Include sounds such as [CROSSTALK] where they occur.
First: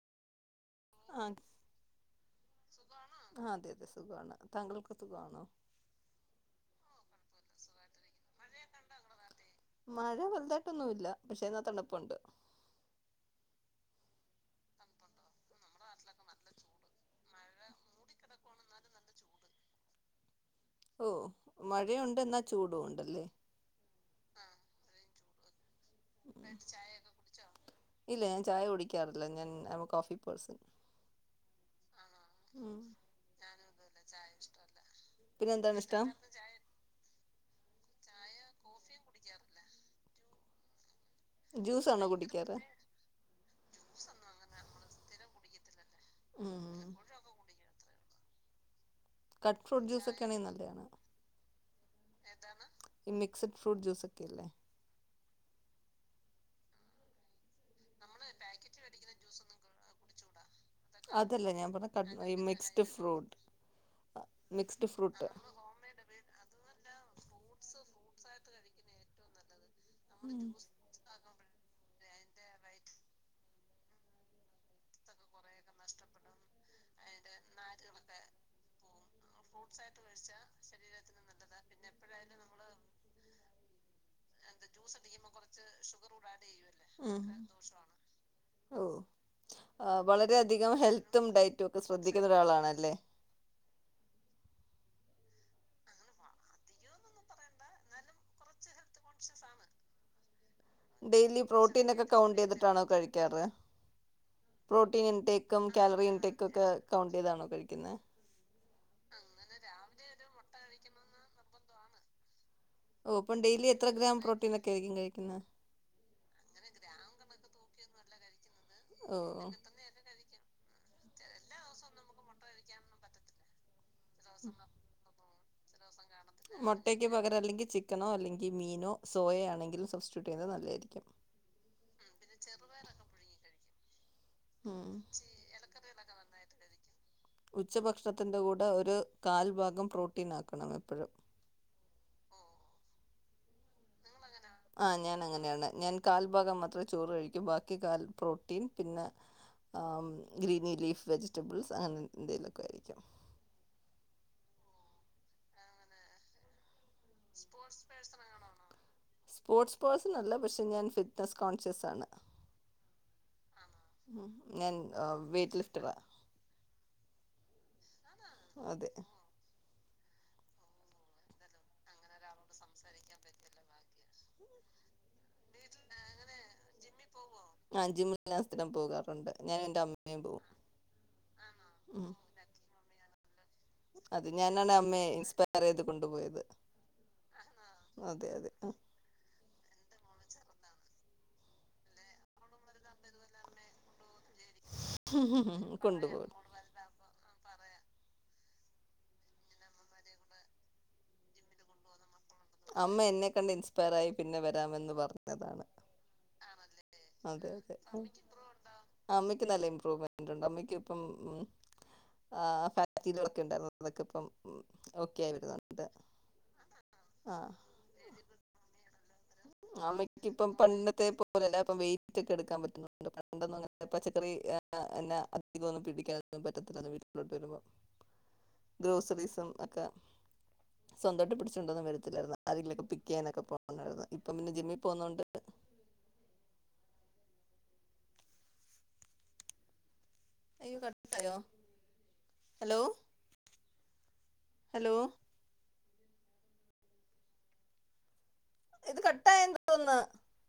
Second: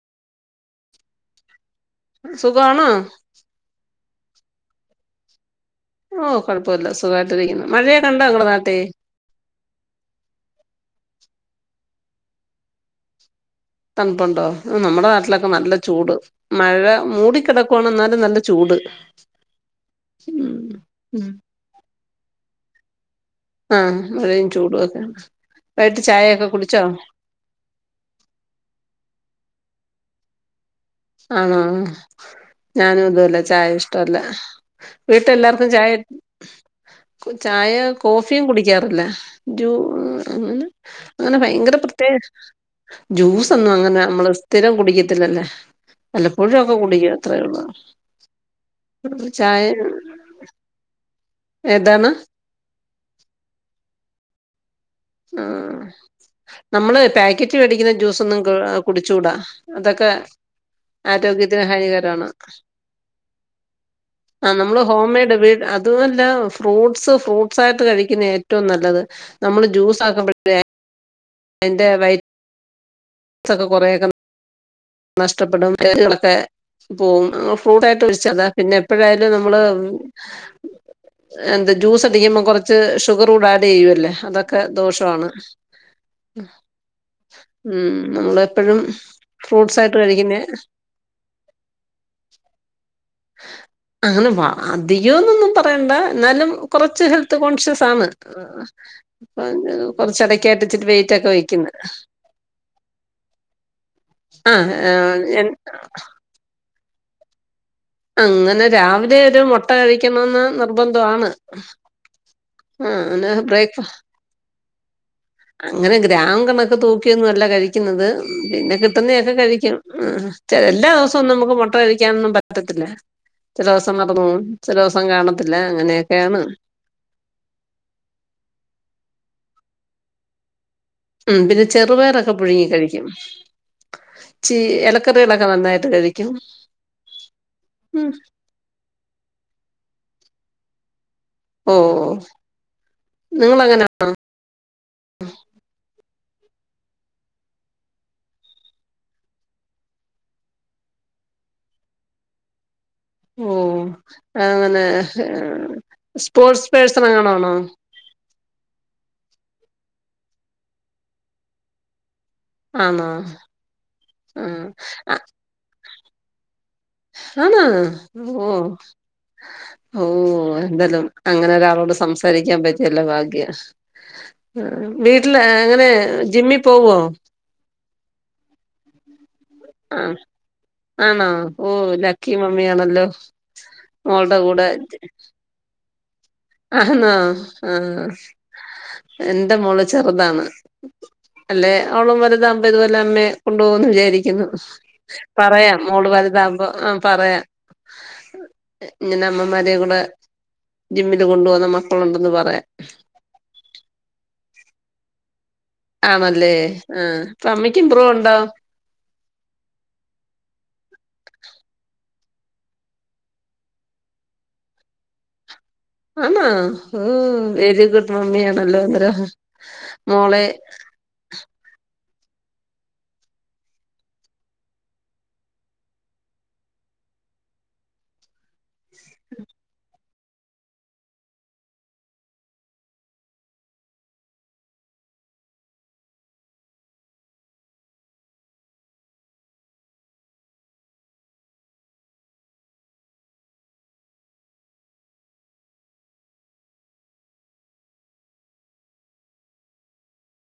ആഹ് ആഹ് സുഖാണോ സുഗാണോ? അതെ അതെ സുഖാണ് താങ്കൾക്ക് സുഗാണോ? ഉം. കുഴപ്പല്ല. സുഖായിട്ടിരിക്കുന്നു. മഴടണ്ടോ നിങ്ങള നാട്ടി മഴ വലുതായിട്ടൊന്നുല്ല. പക്ഷേ എന്നാ തണുപ്പുണ്ട്. തണുപ്പുണ്ടോ. നമ്മുടെ നാട്ടിലൊക്കെ നല്ല ചൂട്. മഴ മൂടിക്കിടക്കുവാണ എന്നാലും നല്ല ചൂട്. ഉം ഓ മഴയുണ്ട് എന്നാ ചൂടും ഉണ്ടല്ലേ. ആ മഴയും ചൂടൊക്കെയാണ് ഇല്ല ഞാൻ ചായ കുടിക്കാറില്ല ഞാൻ [UNINTELLIGIBLE] കോഫി പേഴ്സൺ. ആണോ ഉം ഉം ഞാനും ഇതല്ല ചായ ഇഷ്ടല്ല പിന്നെ വീട്ടെല്ലാർക്കും എന്താണ് ചായ ഇഷ്ടം ചായ കോഫിയും കുടിക്കാറില്ല ജൂ [UNINTELLIGIBLE] അങ്ങനെ ഭയങ്കര ജ്യൂസാണോ പ്രത്യേക കുടിക്കാറ് ജ്യൂസൊന്നും അങ്ങനെ നമ്മള് സ്ഥിരം കുടിക്കത്തില്ലല്ല. എപ്പോഴുക്കെ ഉം കുടിക്കും അത്രേയുള്ള്. കട്ട് ഫ്രൂട്ട് ജ്യൂസൊക്കെയാണേ നല്ലയാണ്. ഏതാണ് ഈ മിക്സ്ഡ് ഫ്രൂട്ട് ജ്യൂസക്കയല്ലേ. ആ നമ്മള് പാക്കറ്റ് മേടിക്കുന്ന ജ്യൂസൊന്നും ക കുടിച്ചൂടാ അതൊക്കെ അതല്ല ആരോഗ്യത്തിന് ഞാൻ പറഞ്ഞ ഹാനികാരമാണ് കട്ട് ഈ മിക്സ്ഡ് ഫ്രൂട്ട് ആ നമ്മള് മിക്സ്ഡ് ഹോം ഫ്രൂട്ട് മെയ്ഡ് വീ അതുമല്ല ഫ്രൂട്ട്സ് ഫ്രൂട്ട്സ് ആയിട്ട് കഴിക്കുന്ന ഏറ്റവും നല്ലത് നമ്മള് ജ്യൂസ് നല്ലത് ഉം എന്റെ വൈ സ്ക്കെ കൊറേയക്കെ നഷ്ടപ്പെടും [UNINTELLIGIBLE] പോവും ഫ്രൂട്ട് ആയിട്ട് വിളിച്ചതാ പിന്നെ എപ്പഴായാലും നമ്മള് എന്ത് ജ്യൂസ് അടിക്കുമ്പം കൊറച്ച് ഷുഗർ കൂടെ ആഡയ്യുല്ല. ഉം നമ്മളെപ്പഴും ആ വളരെയധികം ഹെൽത്തും ഡയറ്റും ഒക്കെ ശ്രദ്ധിക്കുന്ന ഒരാളാണല്ലേ. അങ്ങനെ വ അധികംന്നൊന്നും പറയണ്ട എന്നാലും കൊറച്ച് ഹെൽത്ത് കോൺഷ്യസ് ആണ് ഹ് ഹ്. അപ്പ കൊറച്ചടക്കായിട്ട് ച്ചിട്ട് വെയിറ്റ്ക്കെ ഡെയിലി വയ്ക്കുന്ന്. പ്രോട്ടീനൊക്കെ കൗണ്ട് ചെയ്തിട്ടാണോ കഴിക്കാറ് ആ പ്രോട്ടീൻ, ഇൻടേക്കും, കാലറി, ഇൻടേക്ക് ഒക്കെ കൗണ്ട് ചെയ്താണോ കഴിക്ക്ന്നേ? അങ്ങനെ രാവിലെ ഒരു മുട്ട കഴിക്കണന്ന് നിർബന്ധമാണ്. ആ ഓ അങ്ങനെ അപ്പം ഡെയിലി ബ്രേക്ക് എത്ര ഗ്രാം പ്രോട്ടീൻ ഒക്കെ ആയിരിക്കും കഴിക്കുന്നേ? അങ്ങനെ ഗ്രാം കണൊക്കെ തൂക്കിയൊന്നും അല്ല കഴിക്കുന്നത്. പിന്നെ ഓ കിട്ടുന്നൊക്കെ കഴിക്കും ഉം ചെ എല്ലാ ദിവസവും ഒന്നും നമുക്ക് മുട്ട കഴിക്കാനൊന്നും പറ്റത്തില്ല. ചെല ദിവസം [UNINTELLIGIBLE] ചില ദിവസം കാണത്തില്ല അങ്ങനെയക്കെയാണ്. മുട്ടയ്ക്ക് പകരം എല്ലെങ്കിൽ ചിക്കനോ അല്ലെങ്കി മീനോ സോയയാണെങ്കിൽ സബ്സ്റ്റിറ്റ്യൂട്ട് ചെയ്ത് നല്ലായിരിക്കും. ഉം പിന്നെ ചെറുപയറൊക്കെ പുഴുങ്ങി കഴിക്കും. ചീ ഉം ഇലക്കറികളൊക്കെ നന്നായിട്ട് കഴിക്കും ഉച്ച ഉം. ഭക്ഷണത്തിന്റെ കൂടെ ഒര് കാൽഭാഗം പ്രോട്ടീൻ ആക്കണം എപ്പഴും. ഓഹ് നിങ്ങളങ്ങനാണോ? [UNINTELLIGIBLE] ആ ഞാൻ അങ്ങനെയാണ് ഞാൻ കാൽഭാഗം മാത്രേ ചോറ് കഴിക്കും. ബാക്കി കാൽ പ്രോട്ടീൻ പിന്നെ ആം ഗ്രീനി ലീഫ് വെജിറ്റബിൾസ് അങ്ങനെ എന്തെലൊക്കെ കഴിക്കും. ഓഹ് അങ്ങനെ സ്പോർട്സ് പേഴ്സൺ അങ്ങനാണോ സ്പോർട്സ് സ്പോർട്സ് പേഴ്സൺ അല്ല പക്ഷെ ഞാൻ ഫിറ്റ്നസ്സ് കോൺഷ്യസ് ആണ്. ആണോ ഉം ആഹ് ഞാൻ വെയിറ്റ് ലിഫ്റ്ററ. ആണാ ഓഹ് അതെ ഓഹ് എന്താലും അങ്ങനെ ഒരാളോട് സ് സംസാരിക്കാൻ പറ്റിയല്ലോ ഭാഗ്യ. ആഹ് വീട്ടില് എങ്ങനെ ജിമ്മി പോവോ ആഹ് ജിമ്മിൽ ഞാൻ സ്ഥിരം പോകാറുണ്ട് ഞാനും എൻ്റെ ആഹ് അമ്മയും പോവും ആണോ ഓഹ് ഉം ലക്കി മമ്മിയാണല്ലോ അത് മോൾടെ കൂടെ ഞാനാണ് അമ്മയെ ഇൻസ്പയറെയ്ത് കൊണ്ടു പോയത് ആന്നോ ആഹ് എന്റെ മോള് ചെറുതാണ് അല്ലേ അവളും വലുതാ ഇതുപോലെ അമ്മേ കൊണ്ടു പോവുന്ന് വിചാരിക്കുന്നു പറയാം മോൾ കൊണ്ടുപോകും വലുതാകുമ്പോ പറയാം ഇങ്ങനെ അമ്മമാരെ കൂടേ ജിമ്മിന് ന് കൊണ്ട് പോകുന്ന മക്കളുണ്ടെന്ന് പറ അമ്മ എന്നെ കണ്ട് ഇൻസ്പയർ ആയി പിന്നെ വരാമെന്ന് പറഞ്ഞതാണ് ആണല്ലേ ആ അപ്പൊ അമ്മയ്ക്ക് ഇമ്പ്രൂവ് ഉണ്ടോ അമ്മക്ക് നല്ല ഇമ്പ്രൂവ്മെന്റ് ഉണ്ട് അമ്മക്ക് ഇപ്പം ആഹ് ഫാറ്റിലിവറൊക്കെ ഉണ്ടായിരുന്നു അതൊക്കെ ഇപ്പം ഓക്കെ ആയി വരുന്നുണ്ട് ആണോ ഹും വെരി ഗുഡ് മമ്മിയാണല്ലോ അന്നേരം മോളെ അമ്മക്കിപ്പം പണ്ടത്തെ പോ ലല്ല ഇപ്പം വെയ്റ്റ് ഒക്കെ എടുക്കാൻ പറ്റുന്നുണ്ട് പണ്ടൊന്നും അങ്ങന പച്ചക്കറി ആഹ് എന്നാ അധികൊന്നും പിടിക്കാനൊന്നും പറ്റത്തില്ല വീട്ടിലോട്ട് വരുമ്പോ [INAUDIBLE] ഗ്രോസറീസും ഒക്കെ സ്വന്തായിട്ട് പിടിച്ചോണ്ടൊന്നും വരത്തില്ലായിരുന്നു ആരെങ്കിലൊക്കെ പിക്ക് ചെയ്യാനൊക്കെ പോണായിരുന്നു ഇപ്പം പിന്നെ ജിമ്മി പോവ്ന്നോണ്ട് അയ്യോ കട്ടായോ ഹലോ ഹലോ ഇത് കട്ടായെന്ന് തോന്നന്ന്